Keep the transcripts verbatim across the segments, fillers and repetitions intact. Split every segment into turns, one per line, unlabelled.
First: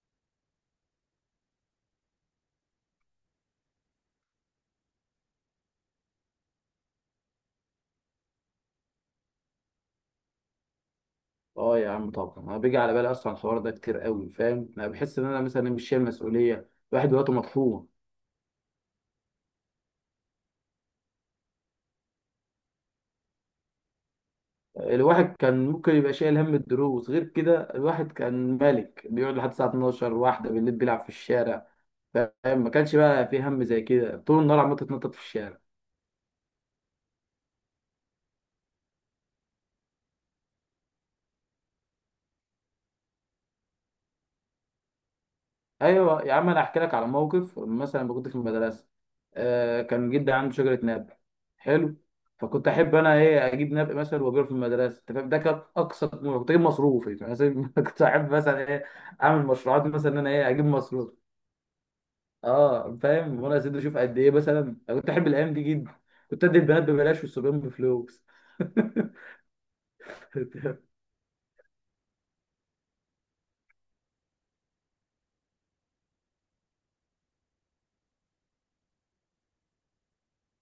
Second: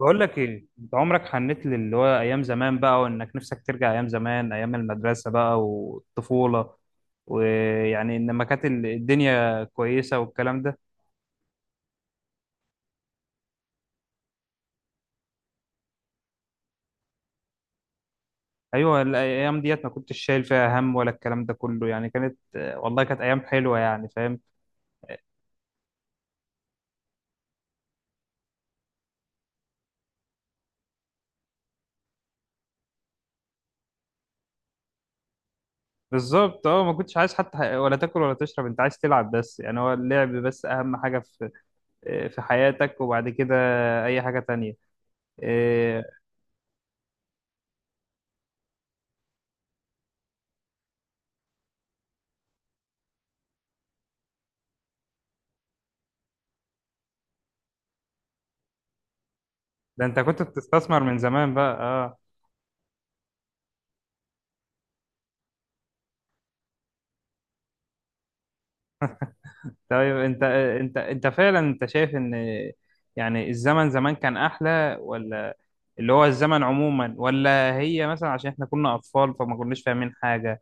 بقول لك ايه؟ انت عمرك حنيت للي هو ايام زمان بقى، وانك نفسك ترجع ايام زمان، ايام المدرسه بقى والطفوله. ويعني ان ما كانت ال- الدنيا كويسه والكلام ده.
اه يا عم، طبعا انا بيجي على بالي اصلا الحوار ده كتير قوي. فاهم، انا بحس ان انا مثلا مش شايل مسؤوليه. الواحد دلوقتي مطحون.
ايوه، الايام ديت ما كنتش شايل فيها هم ولا الكلام ده كله، يعني كانت والله كانت ايام حلوه، يعني فاهم.
الواحد كان ممكن يبقى شايل هم الدروس، غير كده الواحد كان ملك، بيقعد لحد الساعه اتناشر واحده بالليل بيلعب في الشارع. فاهم، ما كانش بقى في هم زي كده، طول النهار عمال تتنطط في الشارع.
بالظبط، اه ما كنتش عايز حتى ح- ولا تاكل ولا تشرب، انت عايز تلعب بس، يعني هو اللعب بس اهم حاجه في في حياتك، وبعد كده اي حاجه تانية. إيه،
ايوه يا عم، انا احكي لك على موقف مثلا لما كنت في المدرسه. آه كان جدي عنده شجره ناب. حلو. فكنت احب انا ايه اجيب ناب مثلا وابيعه في المدرسه. انت فاهم، ده كان اقصى طموحي، كنت اجيب مصروفي مثلا. كنت احب مثلا ايه اعمل مشروعات،
ده
مثلا
انت
ان انا
كنت
ايه اجيب
بتستثمر
مصروف.
من زمان بقى، آه.
اه فاهم، وانا يا سيدي اشوف قد ايه مثلا. أنا كنت احب الايام دي جدا. كنت ادي البنات ببلاش والصبيان بفلوس.
طيب انت انت انت فعلا انت شايف ان يعني الزمن زمان كان احلى؟ ولا اللي هو الزمن عموما، ولا هي مثلا عشان احنا كنا اطفال فما كناش فاهمين حاجة؟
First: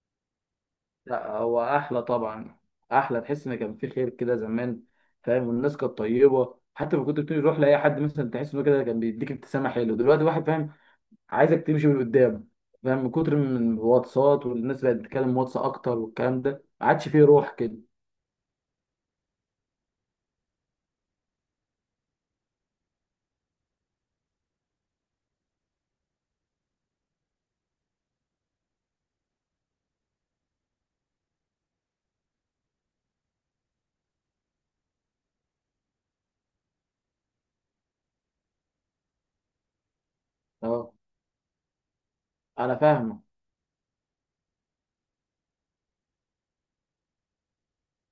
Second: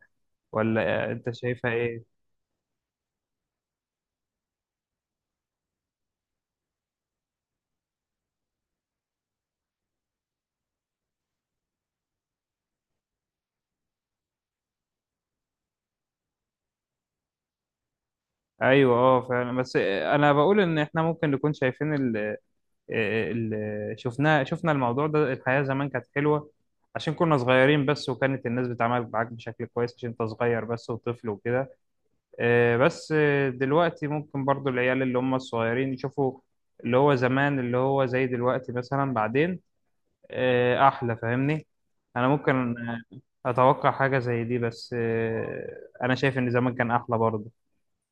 ولا انت
لا، هو
شايفها
احلى
ايه؟
طبعا. احلى، تحس ان كان في خير كده زمان. فاهم، والناس كانت طيبه، حتى لما كنت بتروح لاي حد مثلا تحس انه كده كان بيديك ابتسامه حلوه. دلوقتي واحد، فاهم، عايزك تمشي من قدام. فاهم، من كتر من الواتساب والناس بقت بتتكلم واتس اكتر، والكلام ده ما عادش فيه روح كده.
ايوه، اه فعلا. بس انا بقول ان احنا ممكن نكون شايفين ال ال شفنا شفنا الموضوع ده، الحياة زمان كانت حلوة عشان كنا صغيرين بس، وكانت الناس بتتعامل معاك بشكل كويس عشان انت صغير بس وطفل وكده. آه، بس آه، دلوقتي ممكن برضو العيال اللي هم الصغيرين يشوفوا اللي هو زمان اللي هو زي دلوقتي مثلا، بعدين آه،
اه،
أحلى، فاهمني؟ أنا ممكن
انا
آه،
فاهمك.
أتوقع حاجة زي دي، بس آه، أنا شايف إن زمان كان أحلى برضو،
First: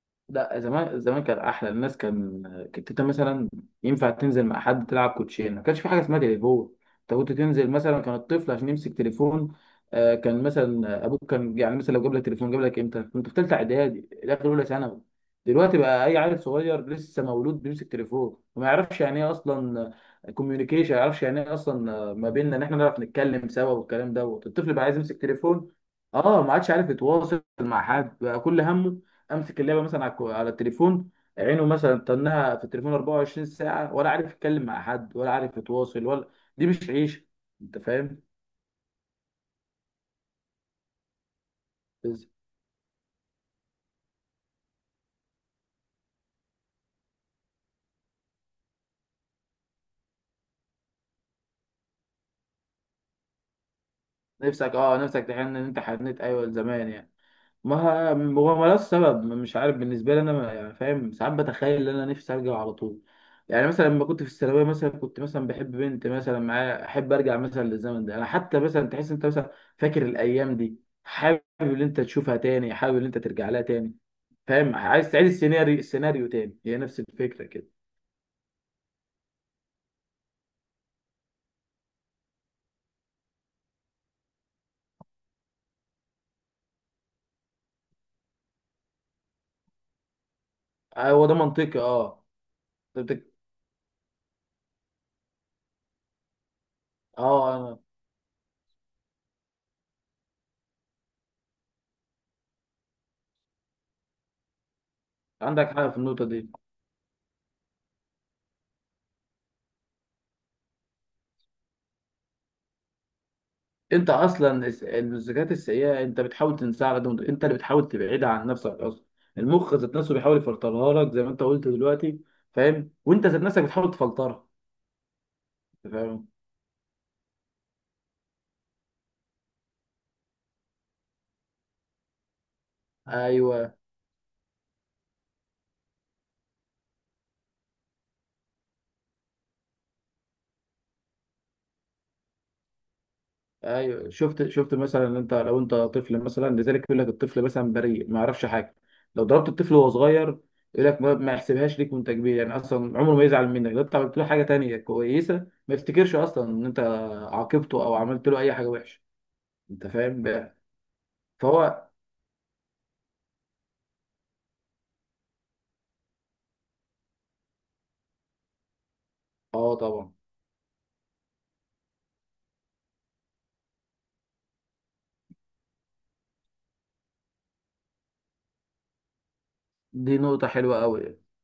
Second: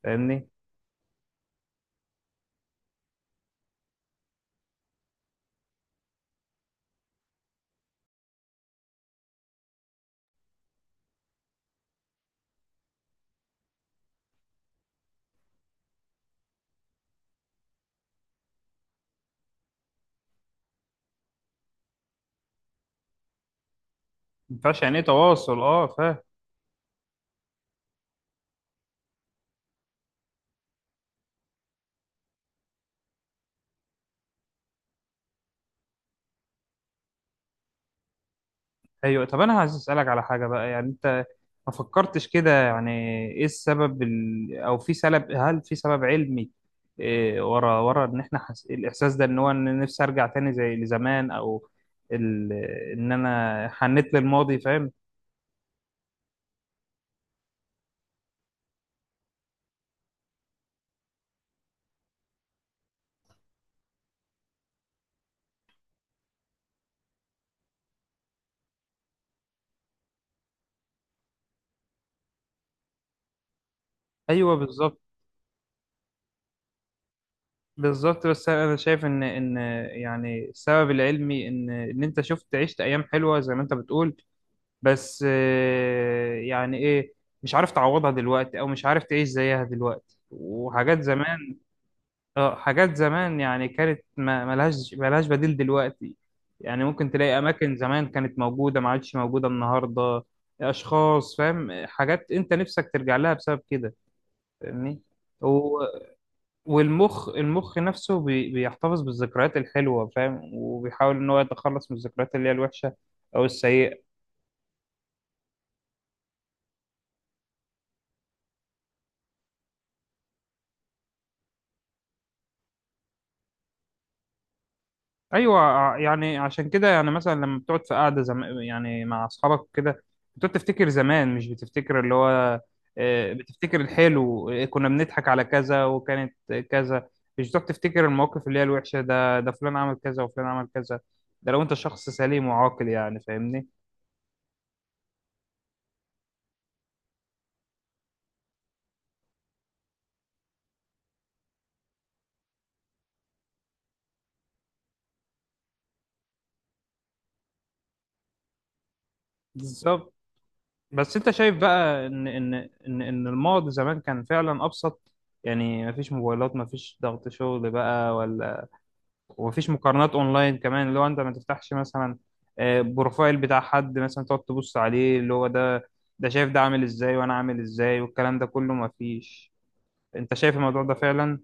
فاهمني؟
لا، زمان زمان كان احلى. الناس كان، كنت انت مثلا ينفع تنزل مع حد تلعب كوتشينه، ما كانش في حاجه اسمها تليفون. انت كنت تنزل مثلا، كان الطفل عشان يمسك تليفون. آه، كان مثلا آه، ابوك كان يعني مثلا لو جاب لك تليفون، جاب لك امتى؟ كنت في ثالثه اعدادي داخل اولى ثانوي. دلوقتي بقى اي عيل صغير لسه مولود بيمسك تليفون، وما يعرفش يعني ايه اصلا كوميونيكيشن، ما يعرفش يعني ايه اصلا. آه، ما بيننا ان احنا نعرف نتكلم سوا، والكلام دوت الطفل
مينفعش،
بقى عايز
يعني إيه
يمسك
تواصل،
تليفون.
أه فاهم.
اه، ما عادش عارف يتواصل مع حد، بقى كل همه امسك اللعبه مثلا على الكو- على التليفون. عينه مثلا تنها في التليفون اربعه وعشرين ساعه، ولا عارف يتكلم مع حد، ولا عارف يتواصل، ولا، دي مش عيشه. انت فاهم.
ايوه، طب انا عايز اسالك على حاجه بقى، يعني انت ما فكرتش
بس.
كده يعني ايه السبب، ال... او في سبب هل في سبب علمي إيه ورا ورا ان احنا حس... الاحساس ده ان هو ان نفسي ارجع تاني زي لزمان، او ال... ان انا حنيت للماضي،
نفسك
فاهم؟
اه نفسك تحن، ان انت حنيت ايوه زمان يعني. ما ه- هو ملوش سبب، مش عارف بالنسبه لي انا، ما- يعني فاهم، ساعات بتخيل ان انا نفسي ارجع على طول. يعني مثلا لما كنت في الثانويه مثلا، كنت مثلا بحب بنت مثلا معايا، احب ارجع مثلا للزمن ده. انا حتى مثلا تحس انت مثلا فاكر الايام دي، حابب ان انت تشوفها تاني، حابب ان انت ترجع لها تاني.
ايوه،
فاهم،
بالظبط.
عايز تعيد السيناريو، السيناريو تاني. هي نفس الفكره كده.
بالظبط، بس انا شايف ان ان يعني السبب العلمي ان ان انت شفت عشت ايام حلوه زي ما انت بتقول، بس آه، يعني ايه، مش عارف تعوضها دلوقتي، او مش عارف تعيش زيها دلوقتي، وحاجات
آه، هو ده
زمان.
منطقي، اه.
اه، حاجات
أنت بتك...
زمان يعني كانت، ما- ملهاش ملهاش بديل دلوقتي. يعني ممكن تلاقي
اه
اماكن
أنا-
زمان كانت موجودة ما عادش موجودة النهاردة، اشخاص، فاهم، حاجات انت نفسك ترجع لها بسبب كده، فاهمني؟
عندك
و...
حق في النقطه دي.
والمخ، المخ نفسه بي... بيحتفظ بالذكريات الحلوة، فاهم؟ وبيحاول ان هو يتخلص من الذكريات اللي هي الوحشة او السيئة.
انت اصلا الس- الذكريات السيئه انت بتحاول تنساها على قد ما تقدر. انت اللي بتحاول تبعدها عن نفسك اصلا. المخ ذات نفسه بيحاول يفلترها لك زي ما انت قلت دلوقتي. فاهم، وانت ذات نفسك بتحاول تفلترها.
ايوه،
أنت
ع-
فاهم.
يعني عشان كده يعني مثلا لما بتقعد في قعده زم... يعني مع اصحابك كده، بتقعد تفتكر زمان، مش بتفتكر اللي هو آه،
ايوه
بتفتكر الحلو، آه، كنا بنضحك على كذا وكانت كذا، مش بتقعد تفتكر المواقف اللي هي الوحشه، ده ده فلان عمل كذا وفلان عمل كذا. ده لو انت شخص سليم وعاقل، يعني فاهمني.
ايوه، شفت شفت مثلا إن انت، لو انت طفل مثلا، لذلك يقول لك الطفل مثلا بريء ما يعرفش حاجه. لو ضربت الطفل وهو صغير، يقول لك ما ما يحسبهاش ليك، وانت كبير يعني اصلا عمره ما يزعل منك. لو انت عملت له حاجه تانية كويسه، ما يفتكرش اصلا ان انت عاقبته او عملت له اي حاجه وحشه. انت
بالظبط،
فاهم بقى.
بس انت شايف
فهو
بقى ان ان ان ان الماضي زمان كان فعلا ابسط، يعني مفيش موبايلات، مفيش ضغط شغل بقى ولا، ومفيش
اه،
مقارنات
طبعا.
اونلاين كمان، اللي هو انت ما تفتحش مثلا آه، بروفايل بتاع حد مثلا، تقعد تبص عليه اللي هو ده ده شايف ده عامل ازاي وانا عامل ازاي، والكلام ده كله مفيش.
دي
انت
نقطه
شايف
حلوه
الموضوع ده
قوي.
فعلا؟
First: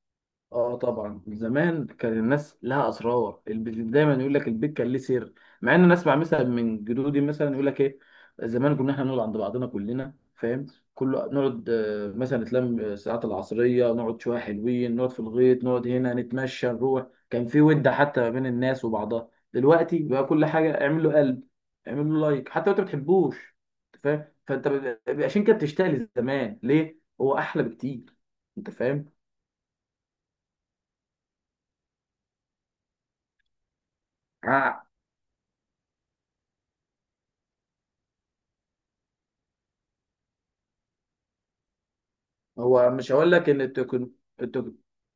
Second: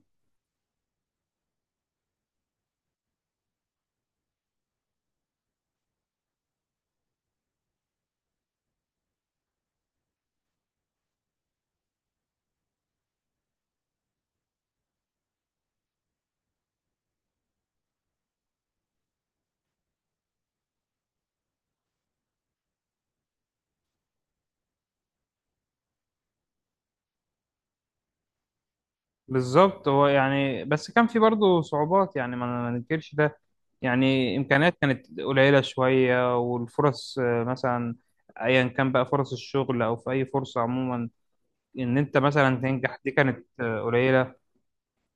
اه، طبعا زمان كان الناس لها اسرار، الب- دايما يقول لك البيت كان ليه سر. مع ان انا اسمع مثلا من جدودي مثلا يقول لك ايه، زمان كنا احنا نقعد عند بعضنا كلنا، فاهم، كله نقعد آه، مثلا نتلم آه، الساعات العصريه، نقعد شويه حلوين، نقعد في الغيط، نقعد هنا، نتمشى نروح. كان في ود حتى ما بين الناس وبعضها. دلوقتي بقى كل حاجه اعمل له قلب، اعمل له لايك حتى لو انت ما بتحبوش. أنت فاهم، فانت ب- عشان كده بتشتغل زمان ليه، هو احلى بكتير. انت فاهم.
بالظبط. هو يعني بس كان في برضه صعوبات، يعني ما ما ننكرش ده، يعني امكانيات كانت قليلة شوية، والفرص آه، مثلا ايا كان بقى، فرص الشغل او في اي فرصة عموما، ان انت مثلا
هو
تنجح دي
مش هقول
كانت
لك ان
آه،
التكن...
قليلة.
التك...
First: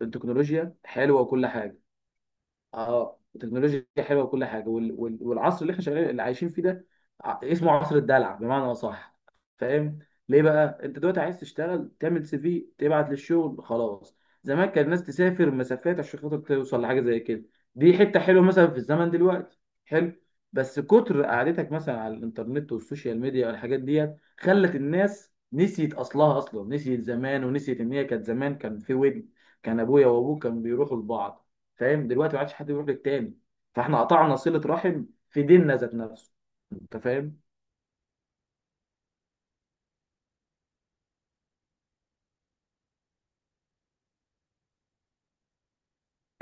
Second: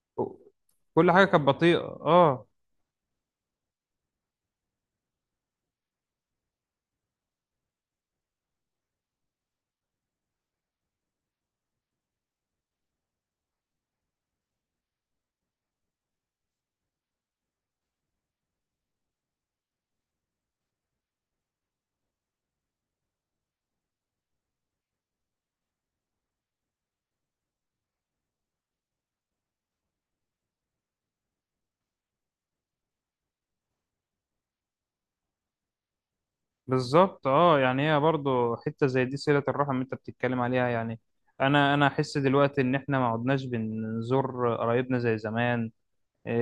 التكنولوجيا
كل
حلوه
حاجة كانت
وكل
بطيئة،
حاجه.
اه.
اه، التكنولوجيا حلوه وكل حاجه وال... وال... والعصر اللي احنا شغالين، اللي عايشين فيه ده، ع- اسمه عصر الدلع بمعنى اصح. فاهم، ليه بقى انت دلوقتي عايز تشتغل تعمل سي في تبعت للشغل خلاص؟ زمان كان الناس تسافر مسافات عشان خاطر توصل لحاجه زي كده. دي حته حلوه مثلا في الزمن دلوقتي، حلو. بس كتر قعدتك مثلا على الانترنت والسوشيال ميديا والحاجات ديت خلت الناس نسيت اصلها اصلا، نسيت زمان، ونسيت ان هي كانت زمان كان في ود. كان ابويا وابوك كانوا بيروحوا لبعض. فاهم، دلوقتي ما عادش حد بيروح للتاني. فاحنا قطعنا صلة رحم في ديننا ذات نفسه. انت
بالظبط،
فاهم.
اه يعني هي برضو حتة زي دي، صلة الرحم اللي انت بتتكلم عليها، يعني انا انا احس دلوقتي ان احنا ما عدناش بنزور قرايبنا زي زمان.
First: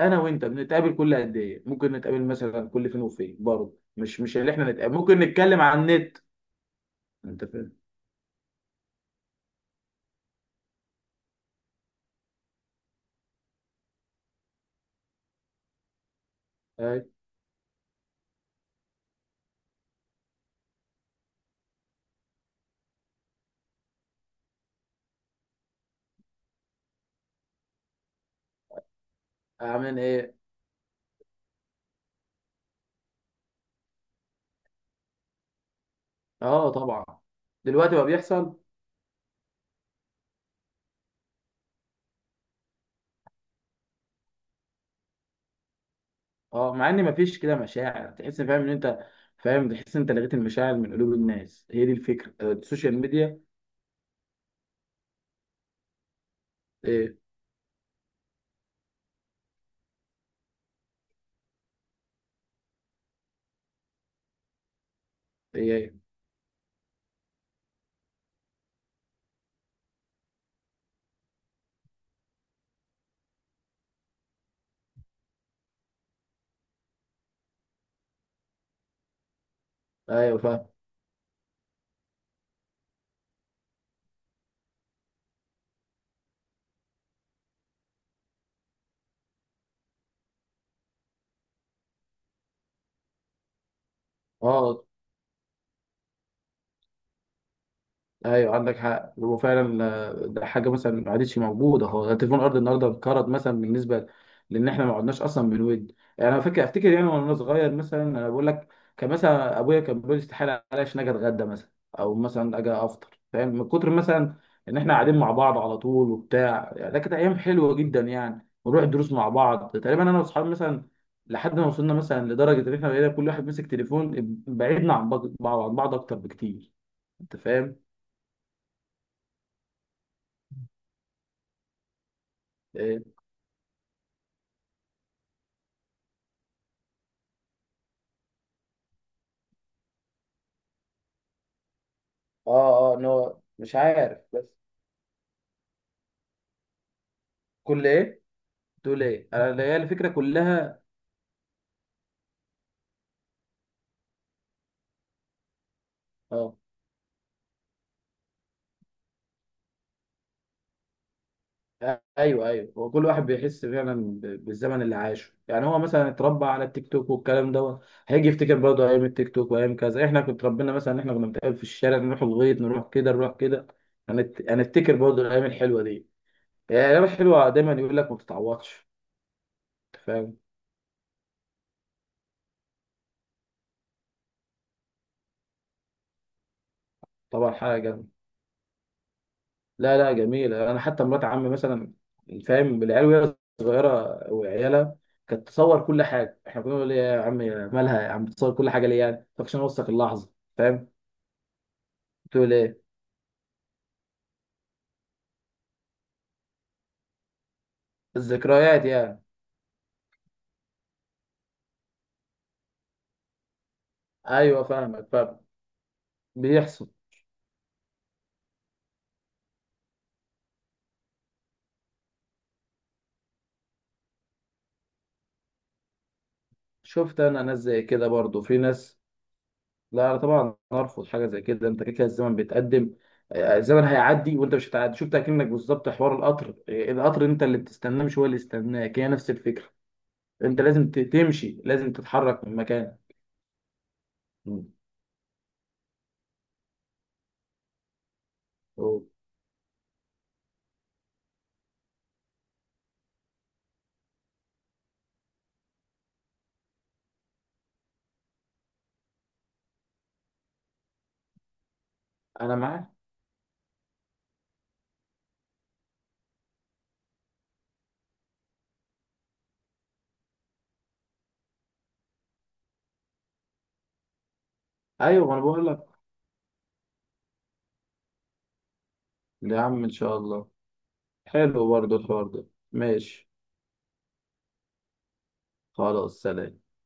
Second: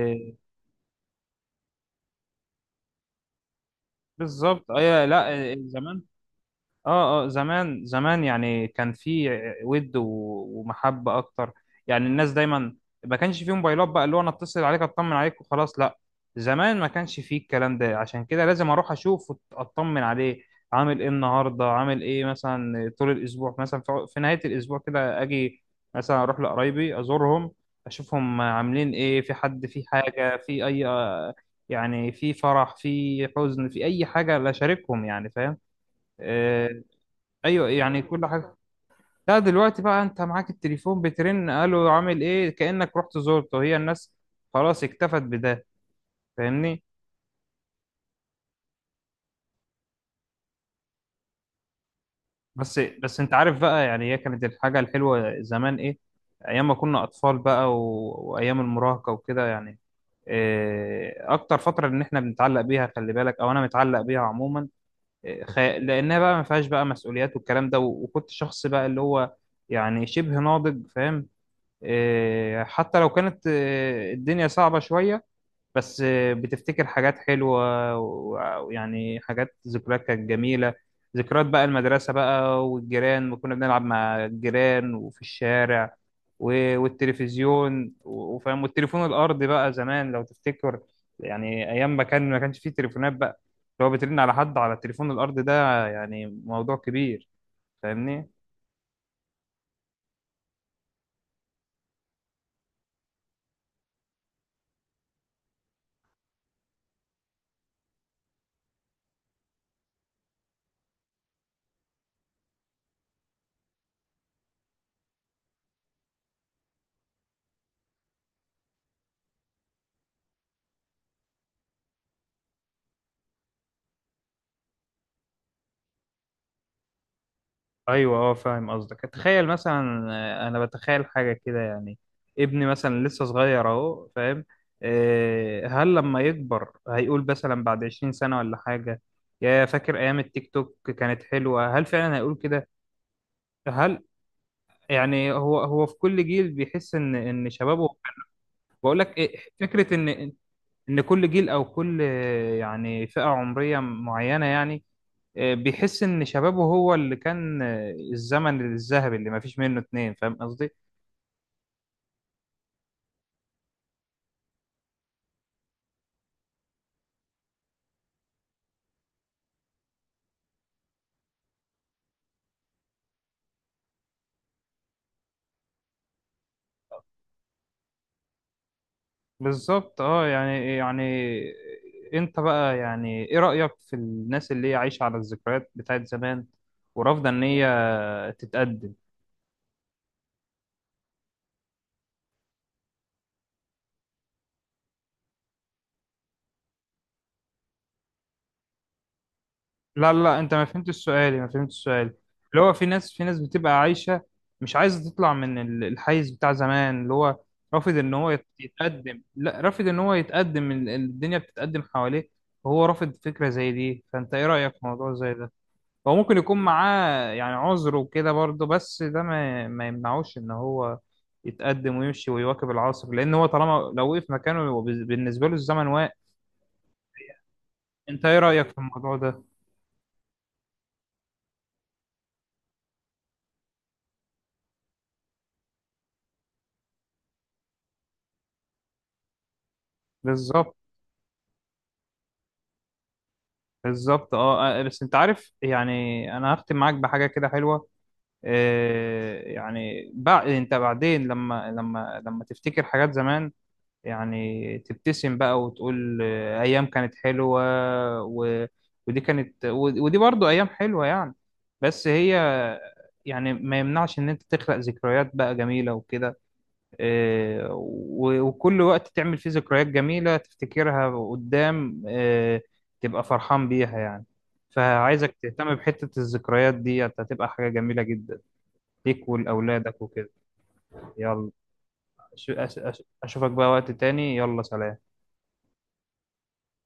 انا وانت بنتقابل كل قد ايه؟ ممكن نتقابل مثلا كل فين وفين، برضه مش مش اللي
بالظبط.
احنا نتقابل،
اي،
ممكن
لا. إيه،
نتكلم عن
زمان،
النت.
اه اه،
انت فاهم،
زمان زمان يعني كان في ود و- ومحبة اكتر، يعني الناس دايما، ما كانش في موبايلات بقى، اللي هو انا اتصل عليك اطمن عليك وخلاص، لا. زمان ما
اي،
كانش فيه الكلام ده، عشان كده لازم اروح اشوف واطمن عليه، عامل ايه النهارده، عامل ايه مثلا طول الاسبوع، مثلا في في نهاية الاسبوع كده اجي مثلا اروح لقرايبي ازورهم، اشوفهم عاملين ايه، في حد، في
اعمل ايه.
حاجة، في اي، يعني في فرح، في حزن، في اي حاجة، لا اشاركهم، يعني فاهم.
اه،
آه،
طبعا
ايوه،
دلوقتي
يعني
بقى
كل حاجه.
بيحصل.
لا، دلوقتي بقى انت معاك التليفون، بترن الو عامل ايه، كانك رحت زرته، هي الناس خلاص اكتفت بده،
اه،
فاهمني؟
مع ان مفيش كده مشاعر تحس. فاهم ان انت، فاهم، تحس ان انت لغيت المشاعر من قلوب الناس. هي دي الفكره، آه،
بس
السوشيال
بس انت
ميديا.
عارف بقى يعني هي كانت الحاجه الحلوه زمان ايه؟ ايام ما كنا
ايه،
اطفال بقى، و... وايام المراهقه وكده، يعني إيه اكتر فتره ان احنا بنتعلق بيها، خلي بالك، او انا متعلق بيها عموما، إيه، خ...
ايه، ايه،
لانها بقى ما فيهاش بقى مسؤوليات والكلام ده، و... وكنت شخص بقى اللي هو يعني شبه ناضج، فاهم؟ إيه، حتى لو كانت إيه، الدنيا صعبة شوية، بس إيه، بتفتكر حاجات حلوة و- ويعني حاجات، ذكريات كانت
ايوه فاهم.
جميلة، ذكريات بقى المدرسة بقى، والجيران، كنا بنلعب مع الجيران وفي الشارع و- والتلفزيون و- وفاهم، والتليفون الأرضي بقى زمان لو تفتكر، يعني أيام ما كان ما كانش فيه تليفونات بقى، لو بترن على حد على
اه،
التليفون الأرضي ده، يعني موضوع كبير، فاهمني؟
ايوه عندك حق، هو فعلا آه، ده حاجه مثلا ما عادتش موجوده، هو تليفون الارض النهارده انقرض مثلا بالنسبه، لان احنا ما قعدناش اصلا بنود. يعني انا فاكر افتكر يعني وانا صغير مثلا، انا بقول لك، كان مثلا ابويا كان بيقول استحاله عليش ان اجي اتغدى مثلا، او مثلا اجي افطر، فاهم، من كتر مثلا ان احنا قاعدين مع بعض على طول وبتاع يعني. ده كانت ايام حلوه جدا يعني، ونروح الدروس مع بعض تقريبا انا واصحابي مثلا. لحد ما وصلنا مثلا لدرجه ان احنا بقينا كل واحد ماسك تليفون، بعيدنا عن بعض، عن بعض اكتر بكتير. انت فاهم.
ايوه، اه فاهم قصدك. تخيل مثلا، آه، انا بتخيل حاجه كده يعني، ابني
آه،
مثلا لسه صغير اهو، فاهم، آه، هل لما يكبر هيقول مثلا بعد عشرين سنه ولا حاجه، يا فاكر ايام التيك توك كانت حلوه؟ هل فعلا هيقول كده؟
اه اه، ان هو مش
هل
عارف، بس.
يعني هو هو في كل جيل بيحس ان ان
كل
شبابه،
ايه
بقول
تقول
لك
ايه
إيه،
انا، هي
فكره
الفكره
ان
كلها.
ان كل جيل، او كل آه، يعني فئه عمريه معينه يعني، آه، بيحس ان
اه،
شبابه هو اللي كان آه، الزمن الذهبي اللي ما فيش منه اتنين، فاهم قصدي؟
ايوه ايوه، هو كل واحد بيحس فعلا ب- بالزمن اللي عاشه. يعني هو مثلا اتربى على التيك توك والكلام دوت، هيجي يفتكر برضه ايام التيك توك وايام كذا. احنا كنا اتربينا مثلا ان احنا كنا بنتقابل في الشارع، نروح الغيط، نروح كده نروح كده. هنت- هنفتكر برضه الايام الحلوه دي، يعني الايام الحلوه دايما يقول لك ما بتتعوضش.
بالظبط،
أنت
اه
فاهم.
يعني يعني انت بقى يعني ايه رأيك في الناس اللي هي عايشة على الذكريات بتاعت زمان، ورافضة ان
طبعا
هي
حاجه.
تتقدم؟
لا، لا، جميلة. أنا حتى مرات عمي مثلا، فاهم، العيال وهي صغيرة وعيالها، كانت تصور كل حاجة. إحنا كنا بنقول إيه يا عم، مالها يا عم بتصور كل حاجة ليه؟ يعني طب عشان أوثق
لا لا
اللحظة.
لا، انت ما
فاهم،
فهمتش سؤالي، ما فهمتش سؤالي،
بتقول
اللي هو
إيه،
في ناس، في ناس بتبقى عايشة مش عايزة تطلع من ال- الحيز بتاع زمان، اللي هو رافض ان هو يت-
الذكريات
يتقدم،
يعني.
لا، رافض ان هو يتقدم، ال- الدنيا بتتقدم حواليه وهو رافض فكرة زي دي، فانت ايه
أيوه
رأيك في
فاهمك
موضوع زي
فاهم،
ده؟ هو ممكن يكون
بيحصل.
معاه يعني عذر وكده برضه، بس ده ما ما يمنعوش ان هو يتقدم ويمشي ويواكب العصر، لان هو طالما لو وقف مكانه هو بز- بالنسبة له الزمن واقف.
شفت، أنا ناس زي كده
انت ايه
برضو في
رأيك في
ناس.
الموضوع ده؟
لا، أنا طبعا أرفض حاجة زي كده. أنت كده كده الزمن بيتقدم، آه، الزمن هيعدي وأنت مش هتعدي. شفت، أكنك بالظبط حوار القطر، آه، القطر أنت اللي بتستناه مش هو اللي يستناك، هي نفس الفكرة. انت
بالظبط،
لازم ت- تمشي، لازم تتحرك من مكانك.
بالظبط،
مم.
اه آه، بس انت عارف يعني، انا هختم معاك بحاجه كده حلوه،
أوه.
آه، يعني بعد انت بعدين لما لما لما تفتكر حاجات زمان، يعني تبتسم بقى وتقول آه، ايام كانت حلوه، و... ودي كانت و- ودي برضو ايام حلوه، يعني بس هي
انا معاك.
يعني ما يمنعش ان انت تخلق ذكريات بقى جميله وكده، آه، و- وكل وقت تعمل فيه ذكريات جميلة تفتكرها قدام، آه، تبقى فرحان بيها، يعني
ايوه، ما
فعايزك
انا بقول
تهتم
لك
بحتة الذكريات دي، هتبقى حاجة جميلة جدا ليك
يا عم، ان
ولأولادك
شاء
وكده.
الله.
يلا،
حلو برضه الحوار ده.
أش- أش- أش-
ماشي.
أشوفك بقى وقت تاني، يلا سلام.
خلاص، سلام.